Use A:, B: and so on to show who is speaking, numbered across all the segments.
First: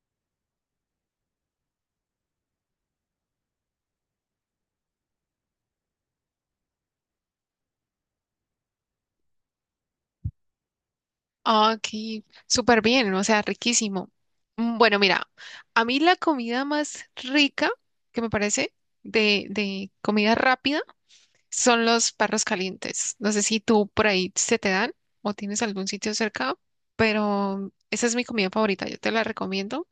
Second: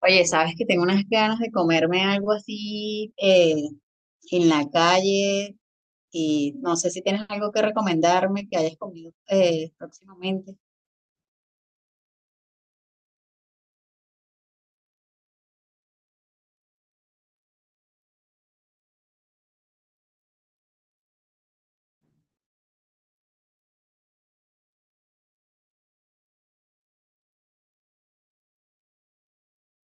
A: Oye, sabes que tengo unas ganas de comerme algo así en la calle y no sé si tienes algo que recomendarme que hayas comido próximamente.
B: Ah, ok, súper bien, o sea, riquísimo. Bueno, mira, a mí la comida más rica que me parece de comida rápida son los perros calientes. No sé si tú por ahí se te dan o tienes algún sitio cerca, pero esa es mi comida favorita, yo te la recomiendo.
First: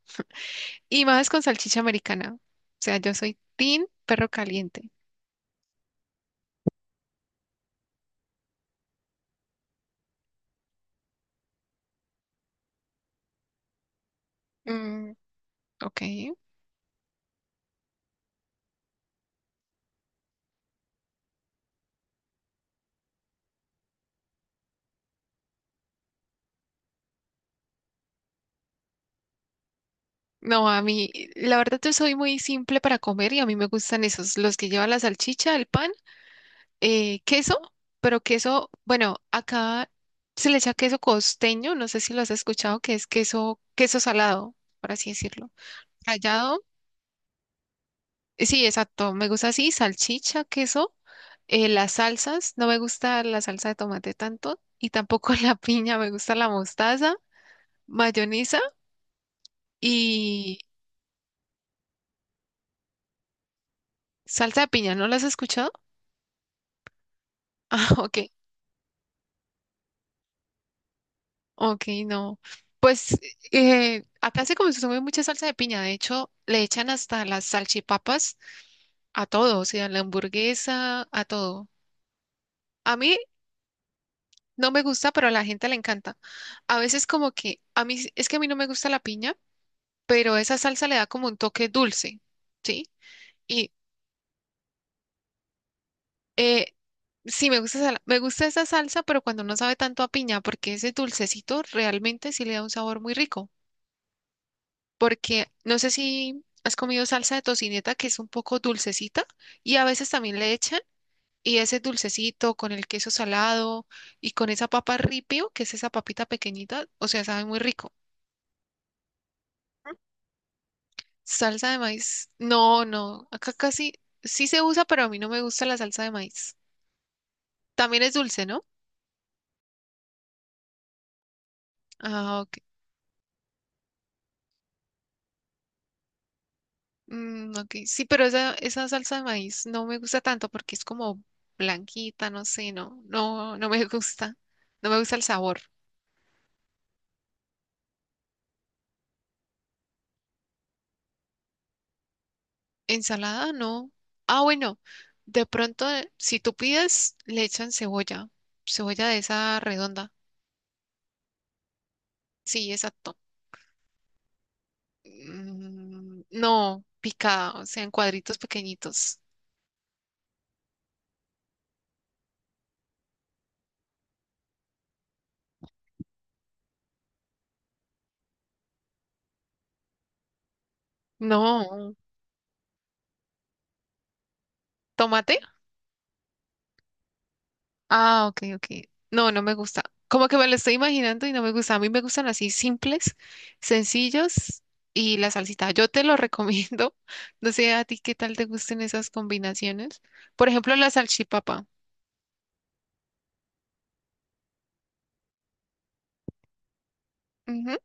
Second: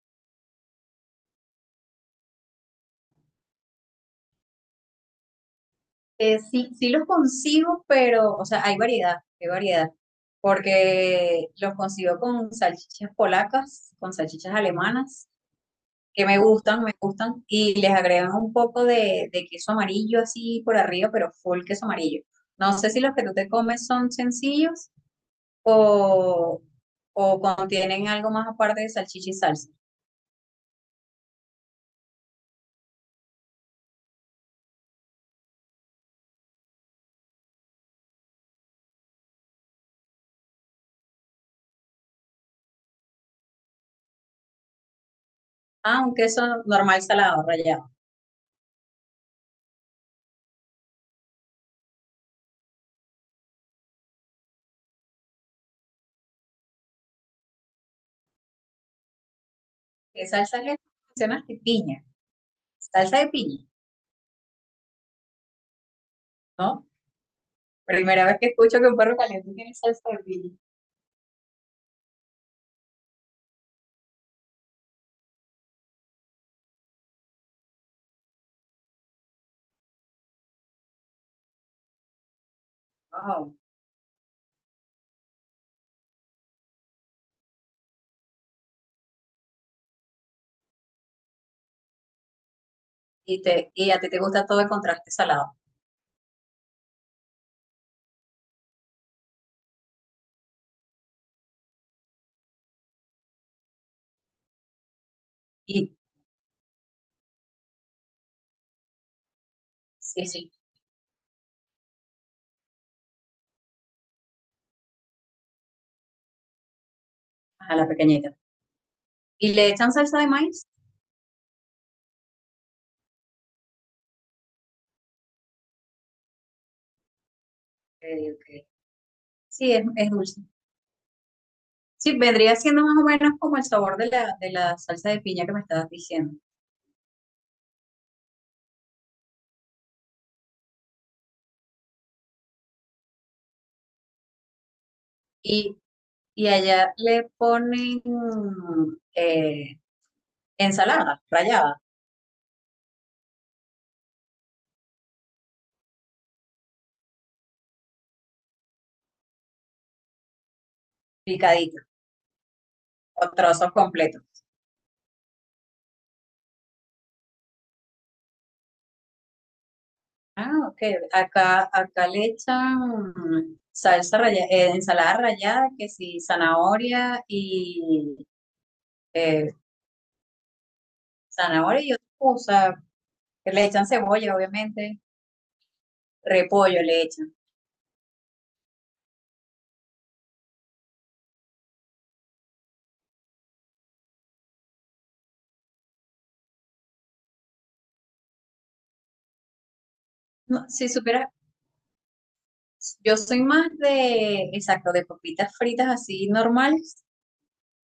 B: Y más con salchicha americana. O sea, yo soy team perro caliente.
A: Sí, sí los consigo, pero, o sea, hay variedad, porque los consigo con salchichas polacas, con salchichas
B: Mm,
A: alemanas,
B: ok.
A: que me gustan, y les agregan un poco de queso amarillo así por arriba, pero full queso amarillo. No sé si los que tú te comes son sencillos o, o contienen algo más aparte de salchicha y salsa.
B: No, a mí, la verdad yo soy muy simple para comer y a mí me gustan esos, los que llevan la salchicha, el pan, queso, pero queso, bueno, acá se le echa queso costeño, no sé si lo has escuchado, que es queso, queso salado, por así decirlo.
A: Ah, un queso
B: Rallado,
A: normal salado, rallado.
B: sí, exacto, me gusta así, salchicha, queso, las salsas, no me gusta la salsa de tomate tanto y tampoco la piña, me gusta la mostaza, mayonesa
A: ¿Qué
B: y
A: salsa le mencionas? ¿De piña? Salsa de piña,
B: salsa de piña, ¿no la has escuchado?
A: ¿no?
B: Ah, ok.
A: Primera vez que escucho que un perro caliente tiene salsa de piña.
B: Ok, no. Pues acá se consume mucha salsa de piña. De hecho, le echan hasta las salchipapas a todo, o sea, la hamburguesa, a todo. A mí
A: Wow.
B: no me gusta, pero a la gente le encanta. A veces como que, a mí, sí, es que a mí no me gusta la piña, pero esa salsa le da como un toque dulce, ¿sí? Y
A: Y a ti te gusta todo el contraste salado.
B: eh, sí, me gusta, me gusta esa salsa, pero cuando no sabe tanto a piña, porque ese dulcecito realmente sí le da un sabor muy rico. Porque no sé
A: Y
B: si has comido salsa de tocineta, que es un poco dulcecita, y a veces
A: sí,
B: también le
A: sí,
B: echan, y ese dulcecito con el queso salado y con esa papa ripio, que es esa papita pequeñita, o sea, sabe muy
A: a la
B: rico.
A: pequeñita. ¿Y le echan salsa de maíz?
B: Salsa de maíz, no, no, acá casi sí se usa, pero a mí no me gusta la salsa de maíz. También
A: Ok,
B: es dulce,
A: ok.
B: ¿no?
A: Sí, es dulce. Sí,
B: Ah,
A: vendría
B: ok.
A: siendo más o menos como el sabor de de la salsa de piña que me estabas diciendo.
B: Ok, sí, pero esa salsa de maíz no me gusta tanto porque es como blanquita, no sé, no me gusta, no me gusta el sabor.
A: Y y allá le ponen ensalada rallada,
B: Ensalada, no. Ah, bueno, de pronto, si tú pides, le echan cebolla, cebolla de esa redonda.
A: picadita,
B: Sí, exacto.
A: o trozos completos.
B: Mm, no, picada, o sea, en cuadritos pequeñitos.
A: Ah, ok. Acá le echan salsa rallada, ensalada rallada, que sí, zanahoria y eh, zanahoria y
B: No,
A: otra cosa. Le echan cebolla, obviamente.
B: tomate.
A: Repollo le echan.
B: Ah, ok, ok. No, no me gusta. Como que me lo estoy imaginando y no me gusta. A mí me gustan así simples, sencillos y la salsita. Yo te lo recomiendo. No sé a ti qué tal te gusten esas combinaciones. Por
A: No,
B: ejemplo,
A: si
B: la
A: supieras,
B: salchipapa.
A: yo soy más de, exacto, de papitas fritas así normales
B: Ujú.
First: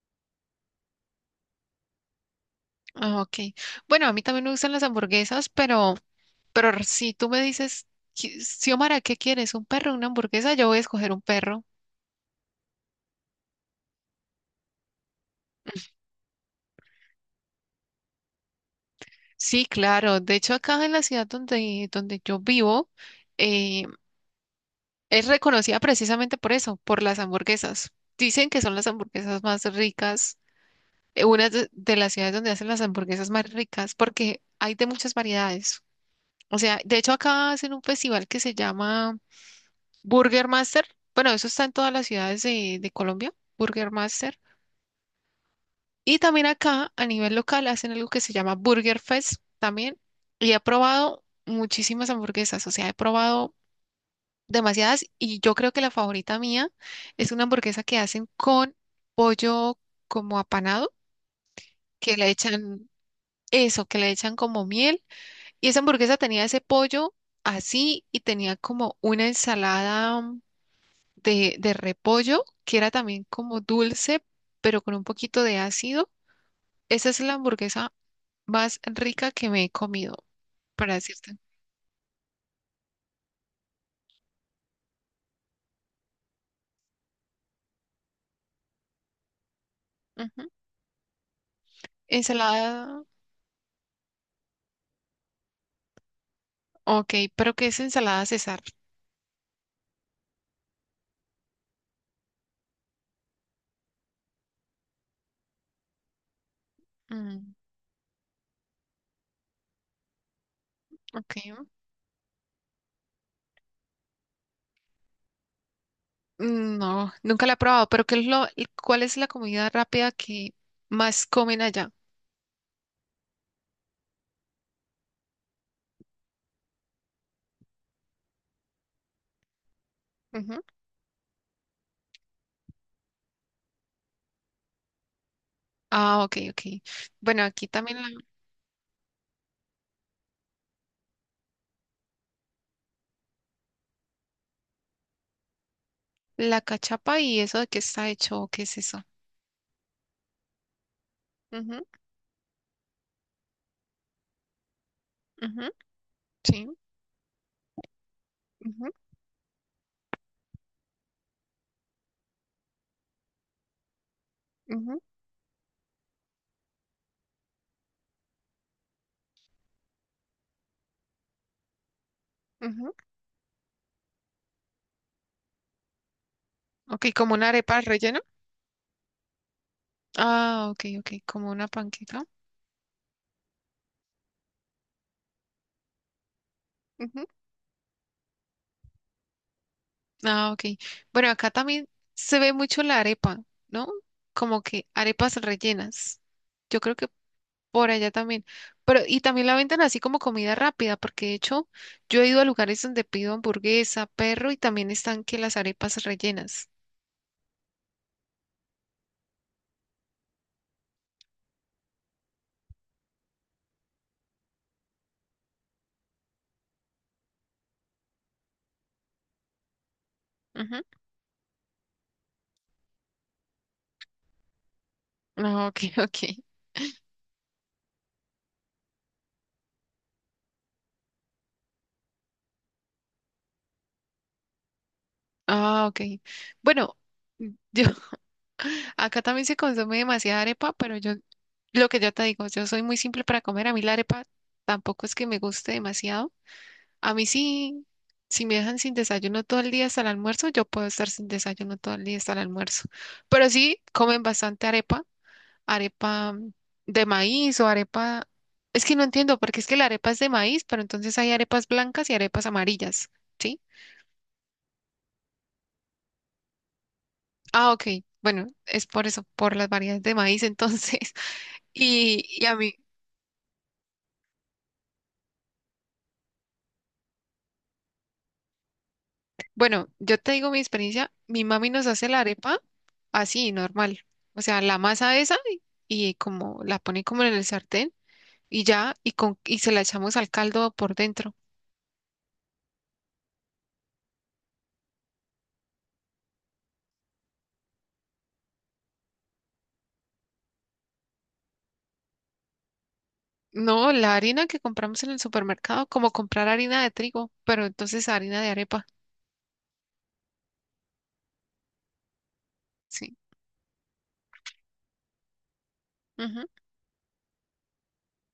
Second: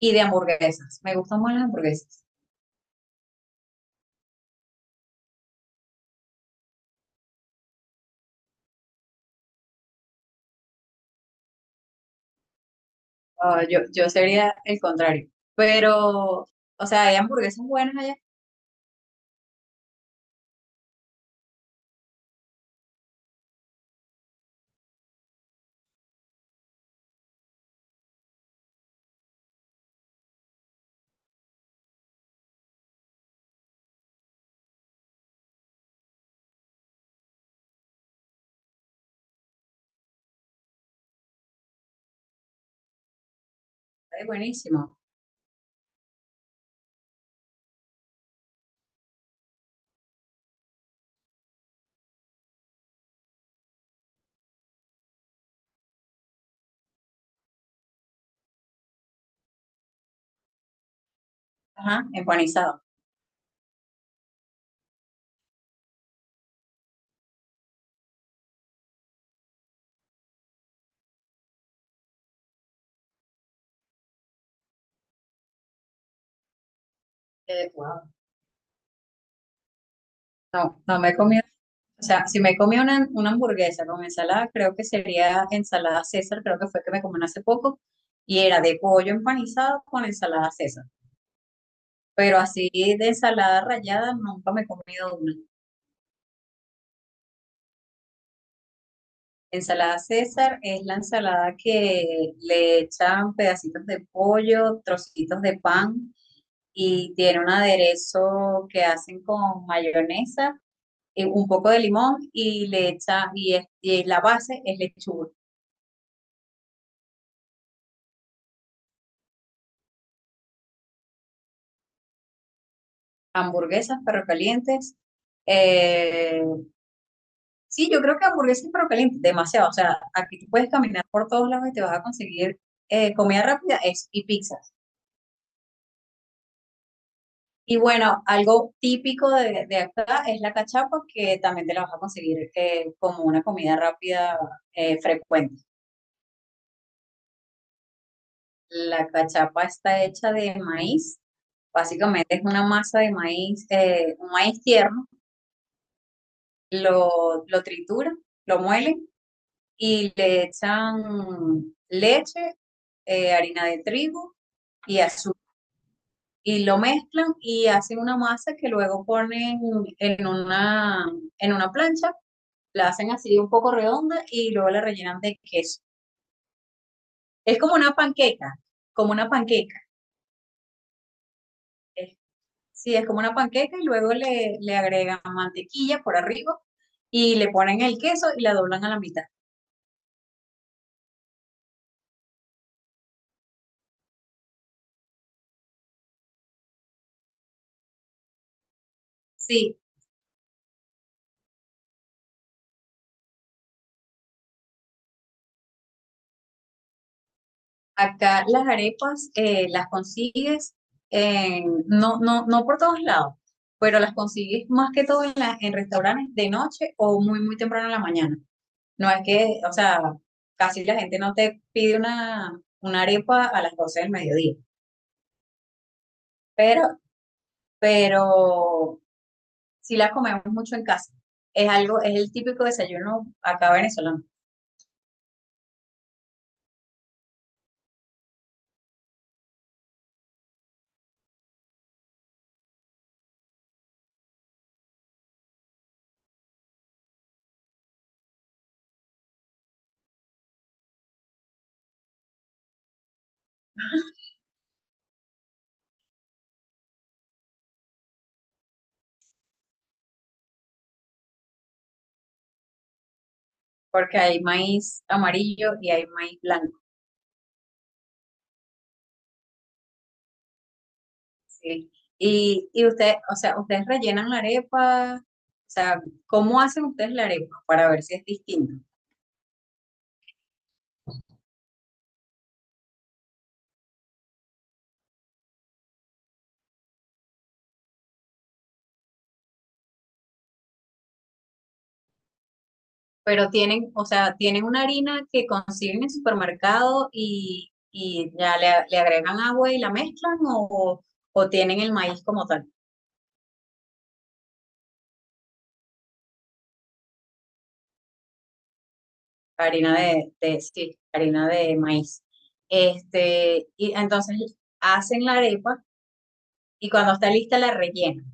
A: y de hamburguesas. Me gustan más las hamburguesas.
B: Ah, ok. Bueno, a mí también me gustan las hamburguesas, pero si tú me dices: Xiomara, ¿qué quieres? ¿Un perro o una hamburguesa?". Yo voy a escoger un perro.
A: No, yo sería el contrario. Pero, o sea, hay hamburguesas buenas allá.
B: Sí, claro. De hecho, acá en la ciudad donde, donde yo vivo, eh, es reconocida precisamente por eso, por las hamburguesas. Dicen que son las hamburguesas más ricas, una de las ciudades donde hacen las hamburguesas más ricas, porque hay de muchas variedades. O sea, de hecho acá hacen un festival que se llama Burger Master, bueno, eso está en todas las ciudades de Colombia, Burger
A: Ay,
B: Master.
A: buenísimo.
B: Y también acá, a nivel local, hacen algo que se llama Burger Fest también. Y he probado muchísimas hamburguesas, o sea, he probado demasiadas, y yo creo que la favorita mía es una hamburguesa que hacen con pollo como apanado,
A: Ajá,
B: que le
A: empanizado.
B: echan eso, que le echan como miel. Y esa hamburguesa tenía ese pollo así, y tenía como una ensalada de repollo, que era también como dulce, pero con un poquito de ácido. Esa es la hamburguesa
A: Wow.
B: más rica que me he comido,
A: No,
B: para
A: no me he
B: decirte.
A: comido. O sea, si me he comido una hamburguesa con ensalada, creo que sería ensalada César, creo que fue que me comí hace poco, y era de pollo empanizado con
B: Ujú.
A: ensalada César. Pero así
B: Ensalada,
A: de ensalada rallada nunca me he comido una.
B: ok, pero ¿qué es ensalada César?
A: Ensalada César es la ensalada que le echan pedacitos de pollo, trocitos de pan, y tiene un
B: Mm,
A: aderezo que hacen con mayonesa,
B: ok.
A: un poco de limón y le echa, y, y la base es lechuga.
B: No, nunca la he probado, pero ¿qué es lo, cuál es la comida rápida que más comen allá?
A: Hamburguesas, perro calientes. eh, sí, yo creo que hamburguesas y perro calientes, demasiado. O sea, aquí tú
B: Ujú.
A: puedes caminar por todos lados y te vas a conseguir comida rápida es, y pizzas.
B: Ah, ok, ok. Bueno, aquí
A: Y
B: también la,
A: bueno, algo típico de acá es la cachapa, que también te la vas a conseguir como una comida rápida frecuente.
B: la cachapa, y eso de qué está hecho, qué es eso.
A: La cachapa está hecha de maíz.
B: Ujú,
A: Básicamente es una masa de maíz, un maíz tierno.
B: ujú, sí.
A: Lo tritura, lo
B: Ujú,
A: muelen y le echan leche, harina de trigo
B: ujú,
A: y azúcar. Y lo mezclan y hacen una masa que luego ponen en una, en una plancha, la
B: ujú.
A: hacen así un poco redonda y luego la rellenan de queso.
B: Ok, como una
A: Es como
B: arepa al
A: una
B: relleno.
A: panqueca, como una panqueca.
B: Ah, ok, ok, como una panqueca.
A: Sí, es como una panqueca y luego le agregan mantequilla por arriba
B: Ujú.
A: y le ponen el queso y la doblan a la mitad.
B: Ah, ok. Bueno, acá también se ve mucho la arepa, ¿no? Como que arepas rellenas. Yo creo que por allá también. Pero, y también la
A: Sí,
B: venden así como comida rápida, porque de hecho yo he ido a lugares donde pido hamburguesa, perro, y también están que las arepas rellenas.
A: acá las arepas las consigues, no por todos lados, pero las consigues más que todo en, en restaurantes de noche o muy, muy temprano en la mañana. No es que, o sea,
B: Ujú.
A: casi la gente no te pide una arepa a las 12 del mediodía,
B: Ah, ok, ok.
A: pero, pero sí la comemos mucho en casa. Es algo, es el típico desayuno acá venezolano,
B: Ah, ok. Bueno, yo acá también se consume demasiada arepa, pero yo, lo que yo te digo, yo soy muy simple para comer. A mí la arepa tampoco es que me guste demasiado. A mí sí, si me dejan sin desayuno todo el día hasta el almuerzo, yo puedo estar sin desayuno todo el día hasta el almuerzo. Pero sí comen bastante arepa, arepa de maíz o arepa... Es que no entiendo, porque es que la arepa es de maíz, pero entonces hay arepas blancas y arepas amarillas, ¿sí?
A: porque hay maíz amarillo y hay maíz blanco.
B: Ah, ok. Bueno, es por eso, por las variedades de maíz entonces.
A: ¿Sí?
B: Y a mí...
A: Y ustedes, o sea, ustedes rellenan la arepa, o sea, ¿cómo hacen ustedes la arepa para ver si es distinto?
B: Bueno, yo te digo mi experiencia, mi mami nos hace la arepa así, normal. O sea, la masa esa, y como la pone como en el sartén y ya, y con, y se la echamos al caldo por dentro.
A: Pero tienen, o sea, tienen una harina que consiguen en supermercado y ya le agregan agua y la mezclan o tienen el maíz como tal.
B: No, la harina que compramos en el supermercado, como comprar harina de trigo, pero entonces harina de arepa,
A: Harina de sí, harina de maíz.
B: sí.
A: Este, y entonces hacen la arepa
B: Ujú.
A: y cuando está lista la rellenan.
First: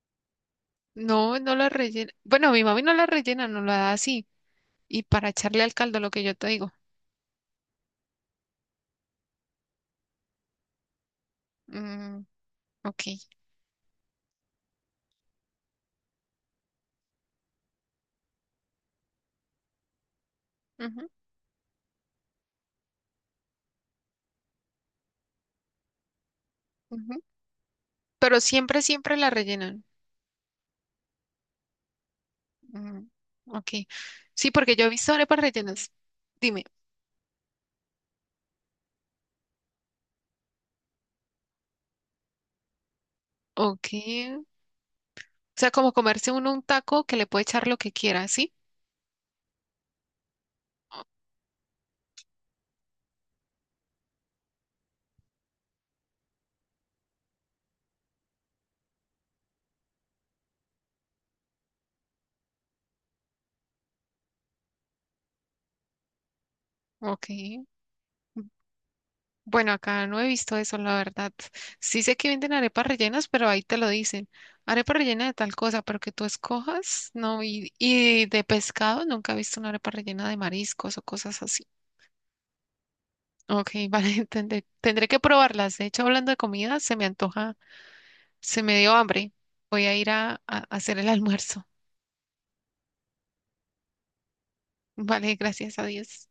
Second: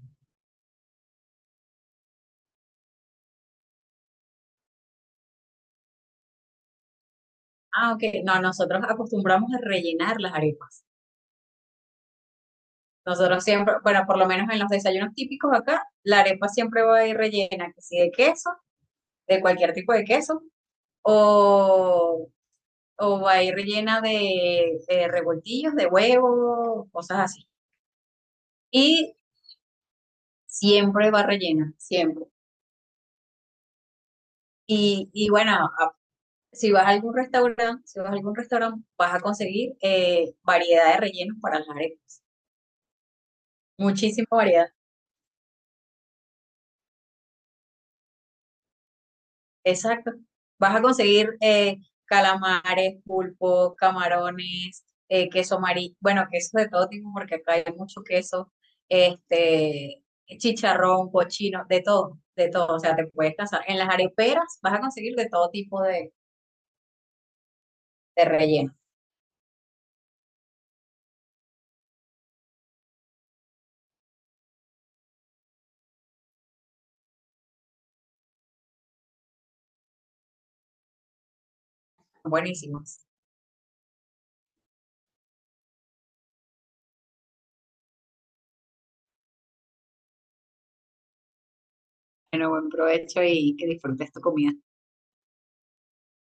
B: No, no la rellena. Bueno, mi mami no la rellena, no la da así. Y para echarle al caldo, lo que yo te digo.
A: Ah, ok. No, nosotros acostumbramos a rellenar las arepas.
B: Mm, ok.
A: Nosotros siempre, bueno, por lo menos en los desayunos típicos acá, la arepa siempre va a ir rellena, que si de queso, de cualquier tipo de queso,
B: Ujú,
A: o, o va a ir rellena de revoltillos, de huevo, cosas
B: ujú.
A: así.
B: Pero siempre,
A: Y
B: siempre la rellenan.
A: siempre va rellena, siempre.
B: Mm, ok. Sí, porque yo he visto
A: Y
B: arepas
A: bueno,
B: rellenas. Dime,
A: si vas a algún restaurante, si vas a algún restaurante, vas a conseguir variedad de rellenos para las arepas.
B: ok.
A: Muchísima
B: O
A: variedad.
B: sea, como comerse uno un taco, que le puede echar lo que quiera, ¿sí?
A: Exacto. Vas a conseguir calamares, pulpo, camarones, queso amarillo, bueno, queso de todo tipo, porque acá hay mucho queso, este, chicharrón, cochino, de todo, de todo. O sea, te puedes casar. En las areperas vas a conseguir de todo tipo
B: Ok.
A: de rellenos.
B: Bueno, acá no he visto eso, la verdad. Sí sé que venden arepas rellenas, pero ahí te lo dicen. Arepa rellena de tal cosa, pero que tú escojas, no. Y de pescado, nunca he visto una arepa rellena de mariscos o cosas así.
A: Buenísimos.
B: Ok, vale, tendré, tendré que probarlas. De hecho, hablando de comida, se me antoja, se me dio hambre. Voy a ir a hacer el almuerzo.
A: Bueno, buen provecho y que disfrutes tu comida.
B: Vale, gracias a Dios.